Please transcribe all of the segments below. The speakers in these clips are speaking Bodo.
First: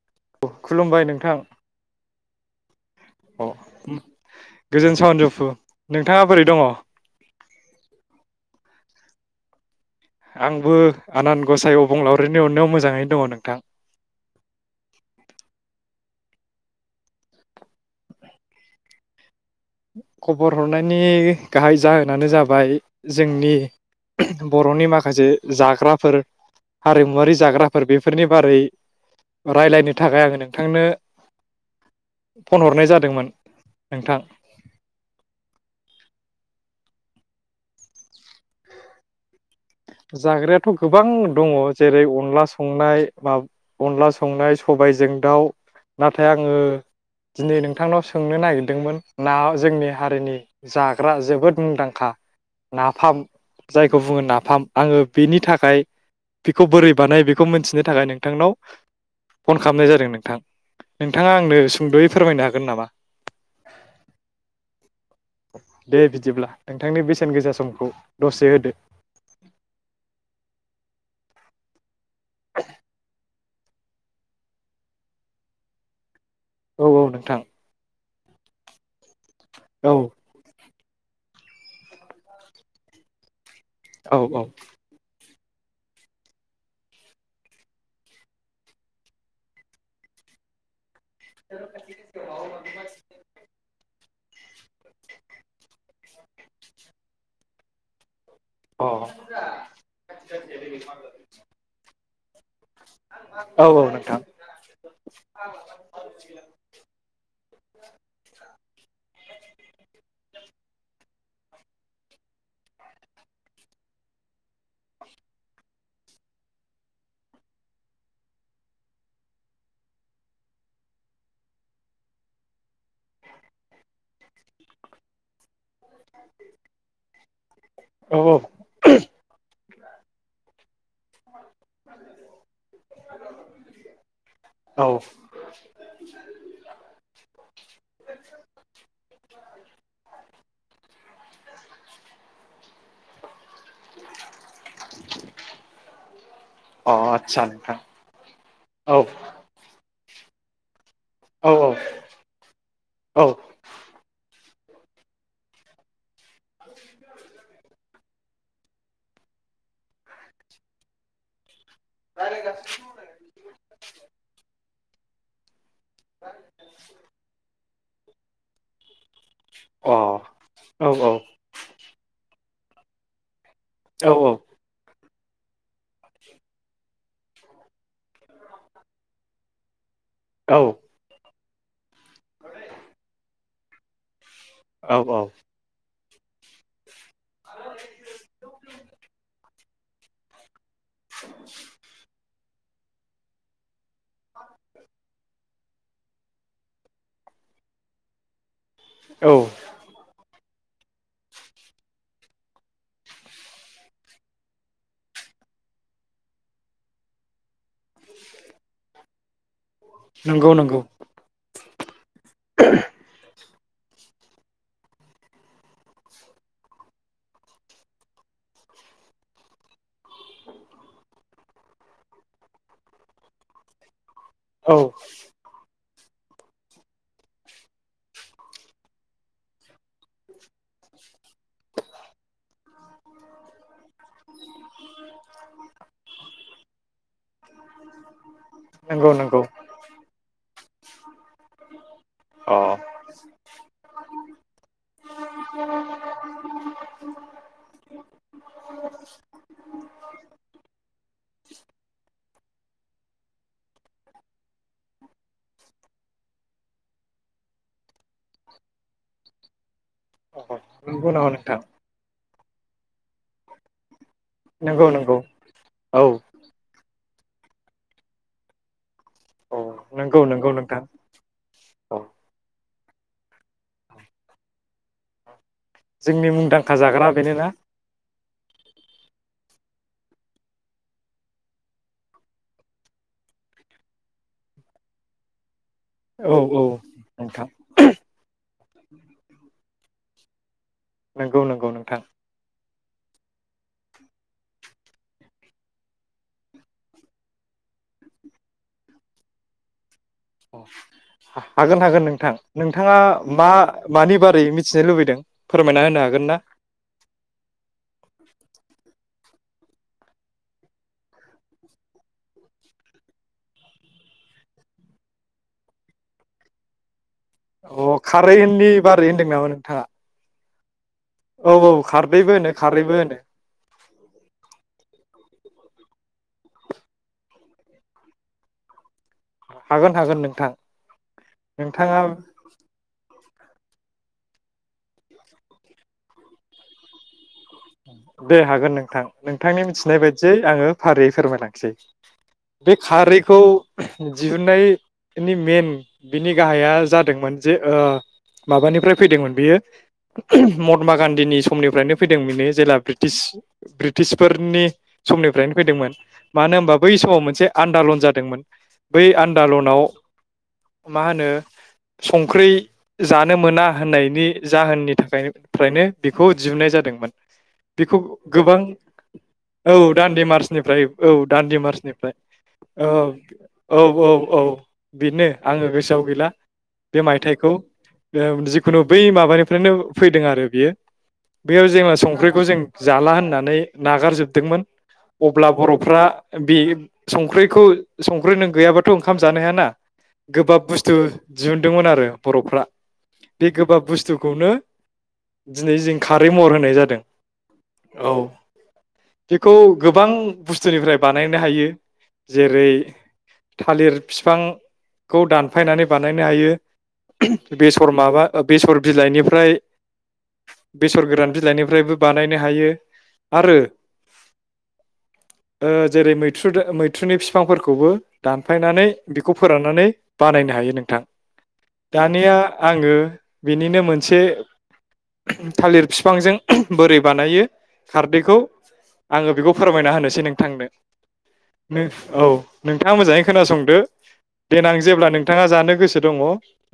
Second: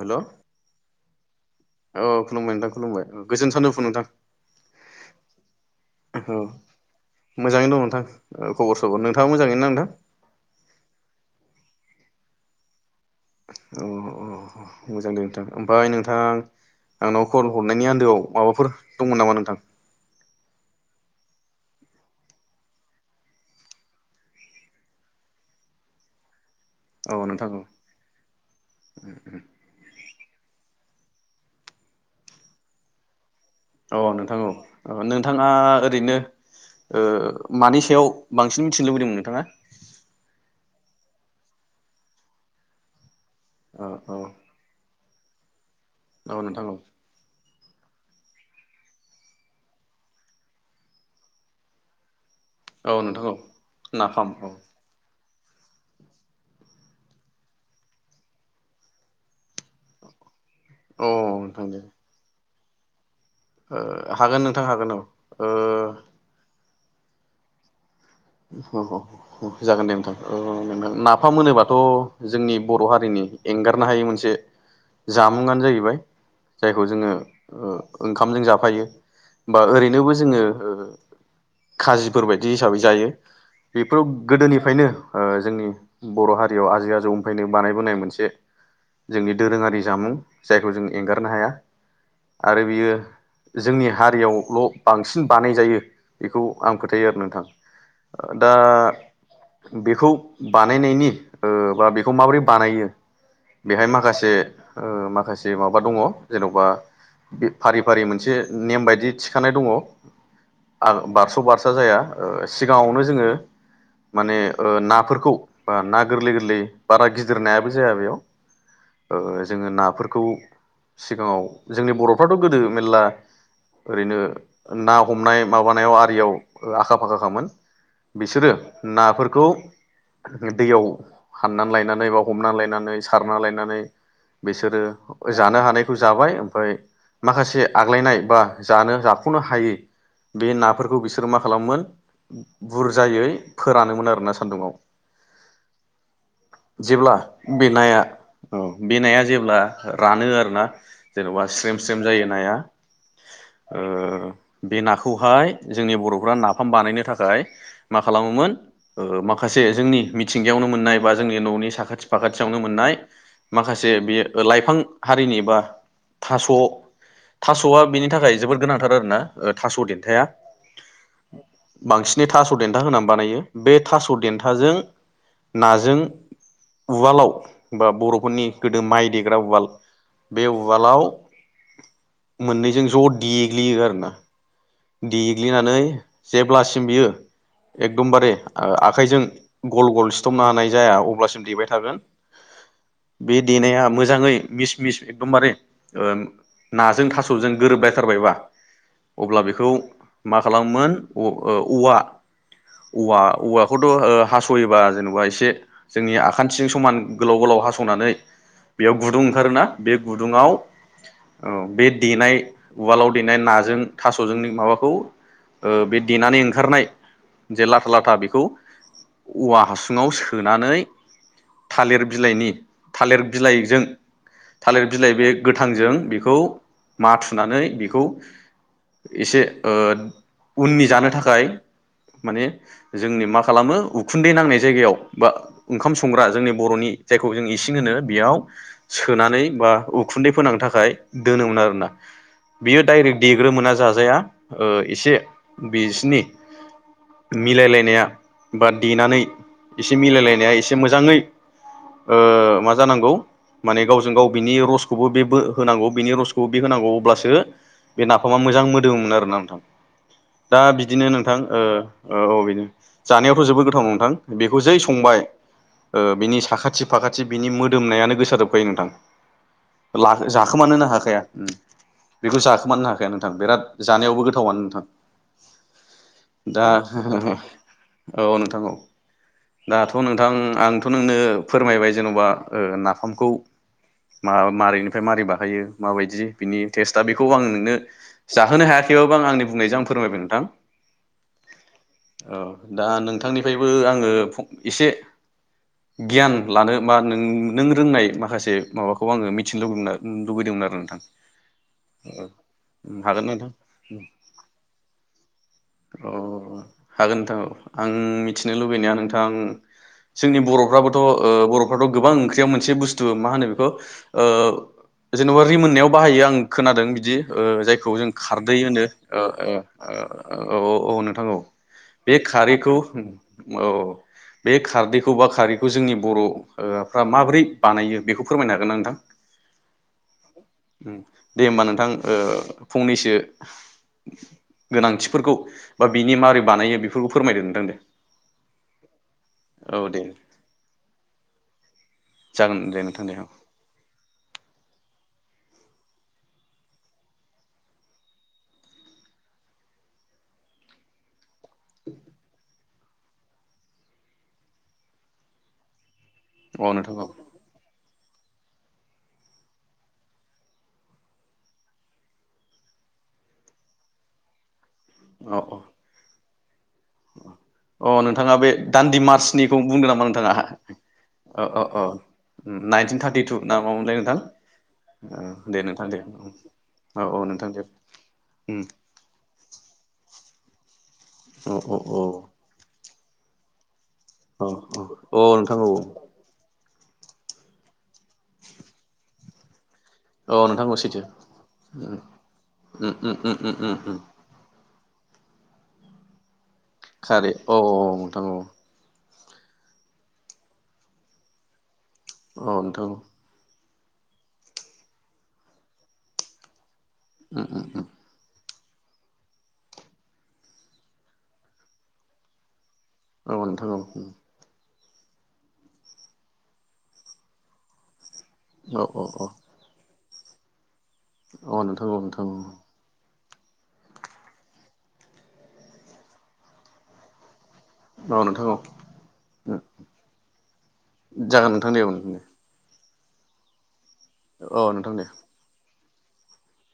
हेल' औ खुलुमबाय नोंथां खुलुमबाय नोंथां खुुलुमबाय अ गोजोन सानजौफु नोंथां गोजोन सानजौफु नोंथाङा औ बोरै दङ? मोजाङैनो दङ नोंथां औ खबर सबर नोंथाङा मोजाङै ना नोंथां? आंबो आनान गसाइ अबंलावरिनि अननायाव मोजाङै अ अ मोजां नोंथां ओमफ्राय नों थां आंनाव कल हरनायनि आन्दोआव माबाफोर दंमोन नामा नोंथां? खबर हरनायनि गाहाय जाहोनानो जाबाय जोंनि बरनि माखासे जाग्राफोर औ हारिमुवारि नोंथां औ जाग्राफोर बेफोरनि बारै रायलायनो थाखाय आङो नोंथांनो फन हरनाय जादोंमोन। औ आं नोंथां औ। अ नोंथाङा ओरैनो ओ मानि सायाव बांसिन मिथिनो लुबैदोंमोन नोंथाङा? जाग्रायाथ गोबां दङ जेरै अनला संनाय मा औ अनला औ संनाय सबायजों दाउ नाथाय औ आङो नोंथां औ दिनै नोंथांनाव सोंनो नागिरदोंमोन ना जोंनि हारिनि जाग्रा जोबोद मुंदांखा औ नाफाम नोंथां औ जायखौ बुङो नाफाम। बेनि थाखाय बेखौ बोरै बानाय बेखौ मिथिनो थाखाय नोंथांनाव फन खालामनाय जादों नोंथां औ नोंथाङा आंनो नोंथां दे सुंदयै फोरमायनो हा गोन नामा? ओ हागोन नोंथां हागोन औ ओ दे बिदिब्ला नोंथांनि बेसेन गोसा समखौ दसे होदो ह ह ह जागोन दे ओ नोंथां नाफाम मोनोबाथ जोंनि बर हारिनि एंगारनो हायै मोनसे जामुं आनो जाहैबाय। औ जायखौ औ जोङो नोंथां ओ ओंखामजों जाफायो। बा औ ओरैनोबो जोङो ओ खाजिफोरबायायदि हिसाबै जायो। बेफोराव औ गोदोनिफ्रायनो ओ जोंनि बर हारियाव आजै आजौ निमफ्रायायनो बानायबोनाय मोनसे जोंनि दोरोङारि जामुं जायखौ जों एंगारनो हाया आरो बियो जोंनि हारियावल बांसिन बानायजायो बेखौ आं फोथायो आरो नोंथां। दा अ बेखौ बानायनायनि ओ बा बे खौ माबोरै बानायो औ औ बेहाय नोंथां माखासे ओ माखासे माबा दङ जेनबा फारि फारि मोनसे नेम बायदि थिखानाय दङ आ बारस बारसा जाया ओ सिगाङावनो जोङो माने ओ नाफोरखौ ओ ना गोरलै गोरलै बारा गिदिरनायाबो जाया बेयाव ओ जोङो नाफोरखौ सिगाङाव जोंनि बरफ्राथ गोदो मेरला ओरैनो ना हमनाय माबानायाव आरियाव ओ आखा फाखाखामोन। औ बिसोरो नाफोरखौ दैयाव हाननानै लायनानै बा हमनानै लायनानै सारना लायनानै बिसोरो औ जानो हानायखौ जाबाय ओमफ्राय माखासे आग्लायनाय बा जानो जाख'नो हायै बे नाफोरखौ बिसोरो मा खालामोमोन बुरजायै फोरानोमोन आरोना सान्दुंङाव अ जेब्ला आदसा बे नोंथां नाया औ बेनाया जेब्ला रानो आरो ना जेनबा औ औ स्रेम स्रेम जायो नाया औ अ ओ बे नाखौहाय जोंनि बर' फोरा नाफाम बानायनो थाख मा खालामोमोन ओ माखासे जोंनि मिथिंगायावनो मोननाय बा जोंनि ननि साख खाथि फाखाथियावनो मोननाय माखासे बेयो ओ लाइफां हारिनि बा थास' था स'आ बेनि थाखाय जोबोद गोनांथार आरो ना। ओ थास' औ देन्थाया औ बांसिनै थास' देन्था होनानै बानायो। बे थास' देन्थाजों नाजों उवालाव बा बर'फोरनि गोदो माइ देग्रा उवाल बे औ उवालाव मोननैजों ज' देग्लियो आरो ना। औ औ देग्लिनानै जेब्लासिम बेयो एकदमबारे ओ आखाइजों गल गल सिथबनो हानाय जाया अब्लासिम देबाय थागोन। बे देनाया मोज जाङै मिस मिस एकदमबारे ओ नाजों थास'जों गोरोब लायथारबायबा औ अब्ला बेखौ मा खालामोन अ' ओ औवा औवा औवाखौथ' ओ हासयोबा जेनेबा एसे जोंनि आखान्थिजों समान गोलाव गोलाव हासनानै बेयाव गुदुं ओंखारोना बे गुदुङाव नंगौ नंगौ ओ बे देनाय उवालाव देनाय नाज जों थासजों माबाखौ ओ देनानै ओंखारनाय जे लाथा लाथा बेखौ औवा हासुङाव सोनानै थालिर बिलाइनि थालिर बिलाइजों औ थालिर बिलाइ बे गोथांजों बेखौ माथुनानै बेखौ एसे ओ उननि जानो थाखाय माने जोंनि मा खालामो उखुन्दै नांनाय जायगायाव बा ओंखाम संग्रा जोंनि बर'नि जायखौ जों इसिं होनो बेयाव नंगौ नंगौ सोनानै बा उखुन्दै फोनांनो थाखा खाय दोनोमोन आरो ना। अ बियो दाइरेक्ट देग्रोमोना जा जाया ओ इस बिसनि मिलायलायनाया बा देनानै एसे मिलायलायनाया एसे मोजाङै ओ मा जानांगौ माने गावजों गाव बिनि रसखौबो बे होनांगौ बिनि रसखौबो बे होनांगौ अब्लासो बे नाफामा मोजां मोदोममोन आरोना नोंथां। दा बिदिनो नंगौ नामा नोंथां ओ अ औ बि जानायावथ' जोबोद गोथाव नोंथां। बेखौ जै नंगौ नंगौ संबाय औ ओ बिनि साखाथि फाखा थि बिनि मोदोमनायानो गोसाजोबखायो नोंथां औ नंगौ लाखो नंगौ नोंथां जाखोमानोना हाखाया औ बेखौ जाखो। खोमानोनो हाखाया नोंथां बिराद जानायावबो गोथावआनो नोंथां जोंनि मुंदांखा जाग्रा बेनोना औ औ नोंथां औ दाथ' नोंथां आंथ' नोंनो फोरमायबाय जेन'बा ओ नाफामखौ मा-मारैनिफ्राय मारै बानायो। माबायदि औ औ बिनि टेस्टआ बेखौ आं नोंथां नोंनो जा थांनो हायाखैबाबो आं आंनि बुंनायजों आं फोरमायबाय नोंथां नंगौ नंगौ नोंथां औ दा नोंथांनिफ्रायबो आङो एसे गियान लानो बा नों-नों रोंनाय माखासे माबाखौ आङो मिथिनो लुबैदों आरो लुबैदोंमोन हागोन हागोन नोंथां नोंथाङा मा मानि बारै मिथि र हागोन नोंथां आं मिथिनो लुबैनाया नोंथा थां जोंनि बर'फ्राबोथ' ओ बर'फ्राथ' गोबां ओंख्रियाव मोनसे बुस्थु मा होनो बेखौ ओ जेन'बा रिमोननायाव बाहायो आं खोनादों बिदि ओ अ जायखौ जों खारदै खारैनि होनो बारै ओ होनदों नामा ओ नोंथाङा आ औ औ नोंथां औ बे खारदैबो होनो खारैखौ खारैबो होनो औ बे खारदै दौबा खारिैखौ जोंनि बर'ओ फ्रा माबोरै बानायो बेखौ फोरमायनो हागोन ना नोंथां? हागोन हागोन नोंथां हुम दे होमबा नोंथां नोंथाङा ओ फंनैसो [unintelligible] गोनांथिफोरखौ बा बिनि मारै बानायो बेफोरखौ फोरमायदो नोंथां दे दे हागोन नोंथां नोंथांनि औ मिथिनाय दे बायदियै आंङो फारियै फोरमायलांसै जागोन बे दे नोंथां दे औ खारैखौ दिहुनायनि मेन। बिनि गाहाया जादोंमोन जे ओ माबानिफ्राय फैदोंमोन बियो मत्मा गान्दिनि। समनिफ्रायनो फैदों मिनि जेला ब्रिटिश ब्रिटिशफोरनि समनिफ्रायनो फैदोंमोन। मानो औ होनबा बै नोंथां औ समाव मोनसे आन्दलन जा। दोंमान बै आन्दलनाव मा होनो संख्रि जानो मोना होननायनि। जाहोननि थाखायनो औ औ फ्रायनो बे। बहुद दिहुननाय जादों। अ बेखौ नोंथाङा बे गोबां दान्दि मार्चनिखौ औ बुंदों नामा दान्दि नोंथाङा मार्चनिफ्राय औ अ दान्दि अ अ मार्चनिफ्राय नाइनटिन थार्टिटु ना औ औ मामोनलाय औ नोंथां औ बेनो दे आंङो नोंथां दे गोसोआव गैला औ बे औ नोंथां मायथाइखौ दे जिखुनु बै माबानिफ्रायनो फैदों आरो बियो। अ बेयाव अ जोङो अ। संख्रिखौ जों जाला होननानै। औ नागारजोबदोंमोन औ अब्ला नोंथां औ बर'फ्रा बे। संख्रिखौ। संख्रि नों गैयाबाथ' ओंखाम। जानो हाया ना। औ गोबाब नोंथां औ बुस्थु सैथो दिहुनदोंमोन आरो बर'फ्रा उम उम उम बे उम उम गोबाब उम बुस्थुखौनो। दिनै जों खारै महर होनाय। जादों खारै औ औ औ‌ नोंथां औ। बेखौ गोबां बुस्थुनिफ्राय बानायनो हायो। औ जेरै। नोंथां औ थालिर फिफांखौ दानफायनानै बानायनो हायो। उम [unintelligible] उम उम बेसर माबा? बेसर बिलाइनिफ्राय बेसर गोरान बिलाइनिफ्रायबो। बानायनो हायो। औ आरो नोंथां औ ओम। ओ जेरै मैथ्रु मैथ्रुनि फिफांफोरखौबो। दानफायनानै औ औ बेखौ फोराननानै। बानायनो हायो नों। थां औ नोंथां औ नोंथां औ दानिया आंङो। बिनिनो मोनसे थालिर फिफांजों बोरै बानायो। औ खारदैखौ नोंथां औ आंङो बेखौ फोरमायना होनोसै नोंथांनो जागोन नोंथां दे नों औ नों। थाङा मोजाङै खोनासंदो। देनां नोंथां दे जेब्ला नोंथाङा जानो गोसो दङ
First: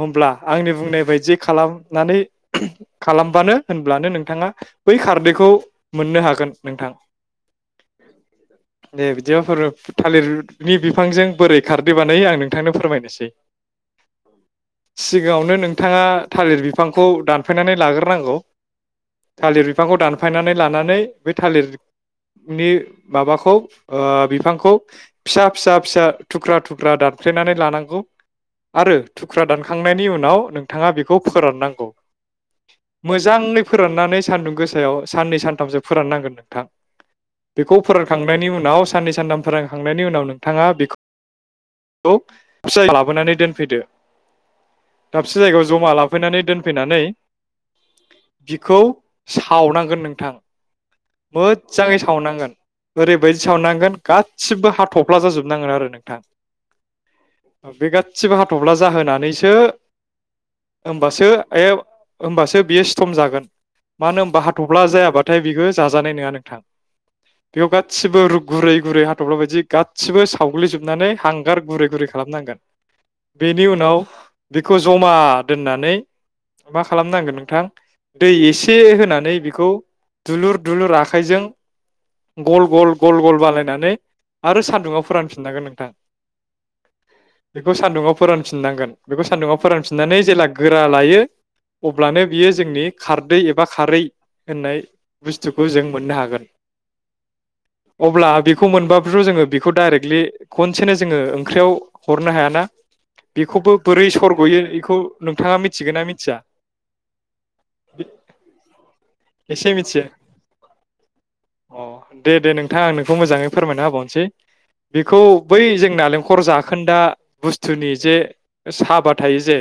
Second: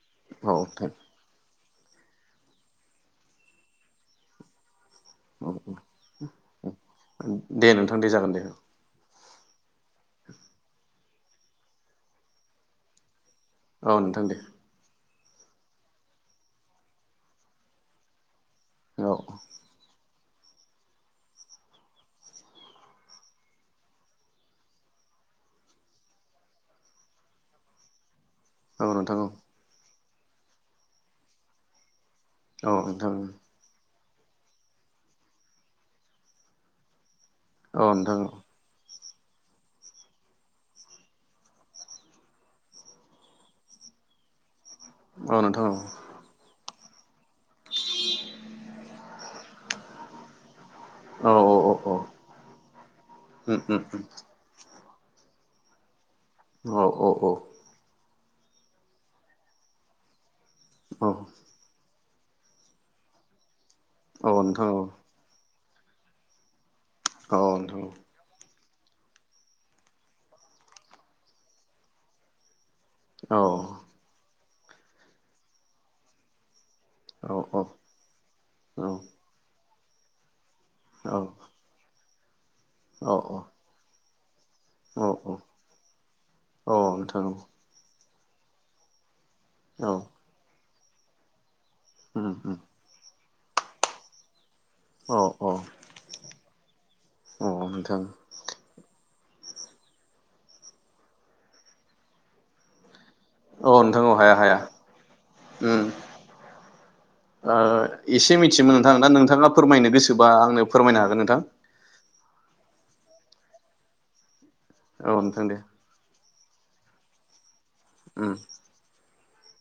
होब्ला औ आंनि नोंथां दे बुंनाय बायदि खालामनानै खालामबानो होनब्लानो नोंथाङा बै खारदैखौ औ नोंथां मोननो हागोन नोंथां दे नोंथां दे जागोन दे दे बि बिदिफोर थालिरनि बिफांजों बोरै खारदै बानायो आं नोंथांनो फोरमायनोसै औ नोंथां दे सिगाङावनो नोंथाङा थालिर बिफांखौ दानफायनानै लाग्रो नांगौ औ थालिर बिफांखौ दानफायनानै लानानै बे थालिरनि माबाखौ बिफांखौ फिसा फिसा-फिसा थुख्रा थुख्रा दानफ्लेनानै लानांगौ औ आरो नोंथां थुख्रा औ दानखां नायनि उनाव नोंथाङा बेखौ फोरान नांगौ औ नोंथां रानानै सानदुं गोसायाव साननै सानथामसो फोराननांगोन नोंथां बेखौ औ नोंथां फोरोंखांनायनि उनाव साननै सानथाम फोरोंखांनायनि उनाव नोंथाङा बे फिस लाबोनानै दोनफैदो दाबसे औ नोंथां जायगायाव जमा औ लाफैनानै दोन फैनानै बिखौ सावनांगोन नोंथां औ औ औ मोजाङै सावनांगोन ओरैबायदि उम उम सावनांगोन उम गासिबो ह थफ्ला जाजोबनांगोन आरो नोंथां औ औ-औ गासैबो हाथब्ला जाहोनानैसो औ हानबासो होमबासो बेयो सिथम जागोन मानो होनबा औ नोंथां हाथफ्ला औ जायाबाथाय बेखौ जाजानाय नङा नोंथां औ बेयाव नोंथां गासिबो रु गुरै गुरै हाथ'ल्फा बायदि गासिबो सावग्लिजोबनानै हांगार गुरै गुरै खालामनांगोन औ बेनि उनाव बेखौ जमा दोननानै मा औ खालामनांगोन नोंथां दै एसे होनानै खौ दुलुर। दुलुर आखाइजों। गल गल औ गल गल बानायनानै। आरो सान्दुङाव औ फोरानफिननांगोन नोंथां औ नोंथां बेखौ सान्दुङाव। फोरानफिननांगोन। बेखौ सान्दुंआव औ फोरानफिननानै जेला। गोरा लायो। अब्लानो उम बियो उम जोंनि खार दै ए बा खारै। होननाय औ औ बुस्थुखौ जों मोननो हागोन औ नोंथां अब्ला बेखौ मोनबा। [unintelligible] जोङो बेखौ डाइरेक्टलि खनसेनो जोङो ओंख्रियाव हरनो हायाना। औ बेखौबो नोंथां बोरै औ हाया हाया सरग'यो इखौ नोंथाङा उम मिथिगोन ना मिथिया? थियोमोन नोंथां दा नोंथाङा एसे फोरमायनो मिथियो गोसोबा आंनो फोरमायनो हागोन नोंथां। अ दे दे नोंथां आं नोंखौ मोजाङै फोरमायना होबावसै। औ बेखौ नोंथां दे बै जों नालें खर जाखोन्दा बुस थुनि जे साहा बाद। थायो जे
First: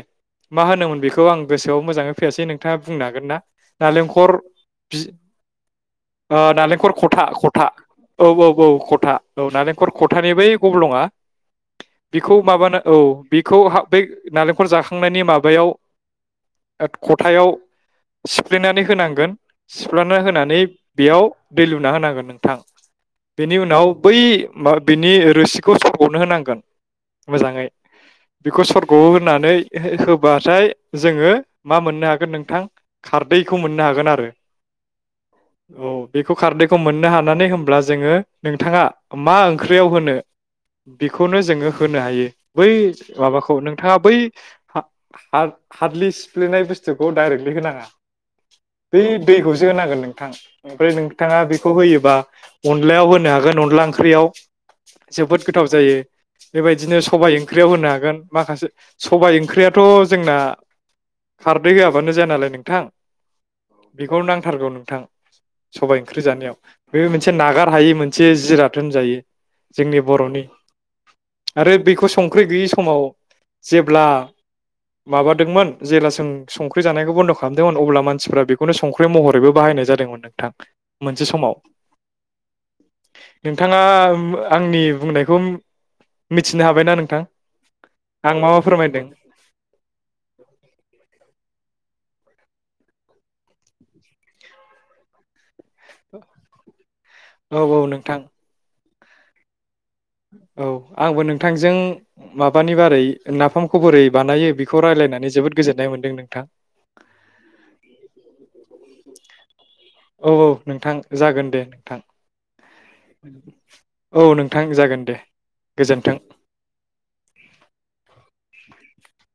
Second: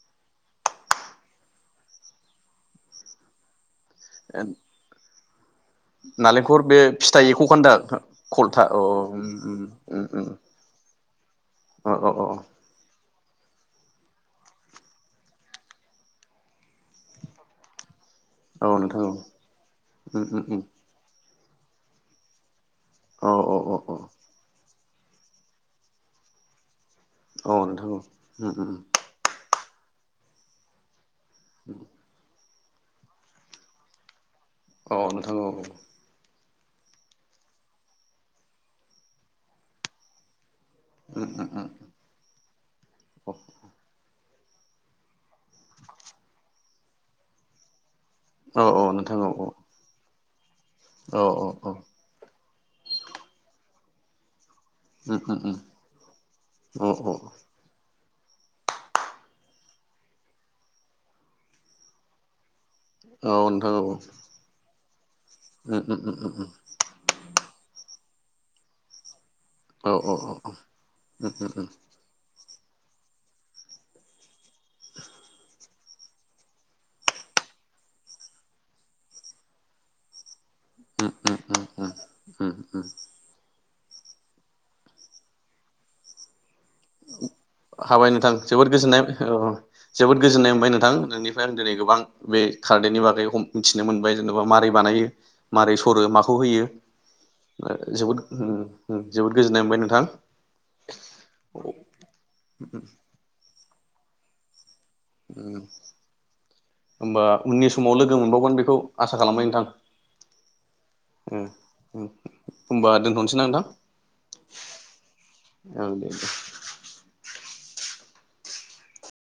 मा होनोमोन बेखौ आं गोसोआव मोजाङै फैयासै नोंथाङा बुंनो हागोन ना? नालेंखर उम बि ओ बे नालेंखर फिथाइ खथा एखौ खथा खोन्दा औ औ औ खथा औ नालेंखर खथानि बै गब्लंआ औ औ बेखौ माबानो औ। बेखौ हा बै नालेंखर जाखांनायनि माबायाव ओ खथायाव। औ सिफ्लेनानै नोंथां होनांगोन सिफ्लेना होनानै बेयाव। दै लुना होनांगोन नोंथां। औ बेनि औ उनाव औ बै। मा बिनि रोसिखौ सरब'नो होनांगोन। औ मोजाङै नोंथां औ बेखौ सरग' होनानै। हो-होबाथाय। जोङो मा मोननो हागोन नोंथां। खारदैखौ मोननो हागोन आरो। अ नोथां औ औ। खारदैखौ मोननो हानानै होनब्ला जोङो नोंथाङा मा ओंख्रियाव होनो। बेखौनो जोङो होनो हायो बै माबाखौ नोंथाङा बै। हादलि सिफ्लेनाय बस्थुखौ डाइरेक्टलि होनाङा। औ औ बै नोंथां औ औ दैखौसो होनांगोन नों। [inaudible] ओमफ्राय औ नोंथाङा बेखौ होयोबा। अनलायाव होनो हागोन अनला ओंख्रियाव। जोबोद गोथाव जायो बेबायदिनो सबाइ ओंख्रियाव होनो हागोन। माखासे सबाइ ओंख्रियाथ' जोंना खारदै होयाबानो जाया नालाय नों थ [inaudible] औ नोंथां। थां। सबाय ओंख्रि जानायाव बे मोनसे नागार हायै मोनसे जिराथ होनजायो। जोंनि बर'नि आरो बेखौ संख्रि गैयि। समाव जेब्ला माबादोंमोन। जेब्ला जों संख्रि जानायखौ बन्द' खालाम। खालामदोंमोन अब्ला मानसिफ्रा बेखौनो संख्रि महरैबो बाहायनाय जादोंमोन नोंथां। मोनसे समाव। औ औ नोंथाङा आंनि बुंनायखौ मिथिनो हाबायना नोंथां। हाबाय नोंथां आं मा मा जोबोद गोजोननाय फोरमायदों जोबोद गोजोननाय मोनबाय नोंथां नोंनि आं दिनै गोबां बे खारदैनि बागै मिथिनो मोनबाय जेनेबा मारै बानायो। माबोरै सरो माखौ होयो औ औ जोबोद नोंथां जोबोर गोजोननाय मोनबाय नों औ आंबो नोंथांजों माबानि बारै ना खौ बोरै बानायो। बेखौ रायलायनानै जोबोद गोजोननाय मोनदों नोंथां होमबा उननि समाव लोगो मोनबावगोन बेखौ आसा खालामबाय नोंथां। औ औ नोंथां जागोन दे नोंथां होमबा दोनथ'नोसै ना नोंथां औ नोंथां जागोन दे औ दे गोजोन्थों।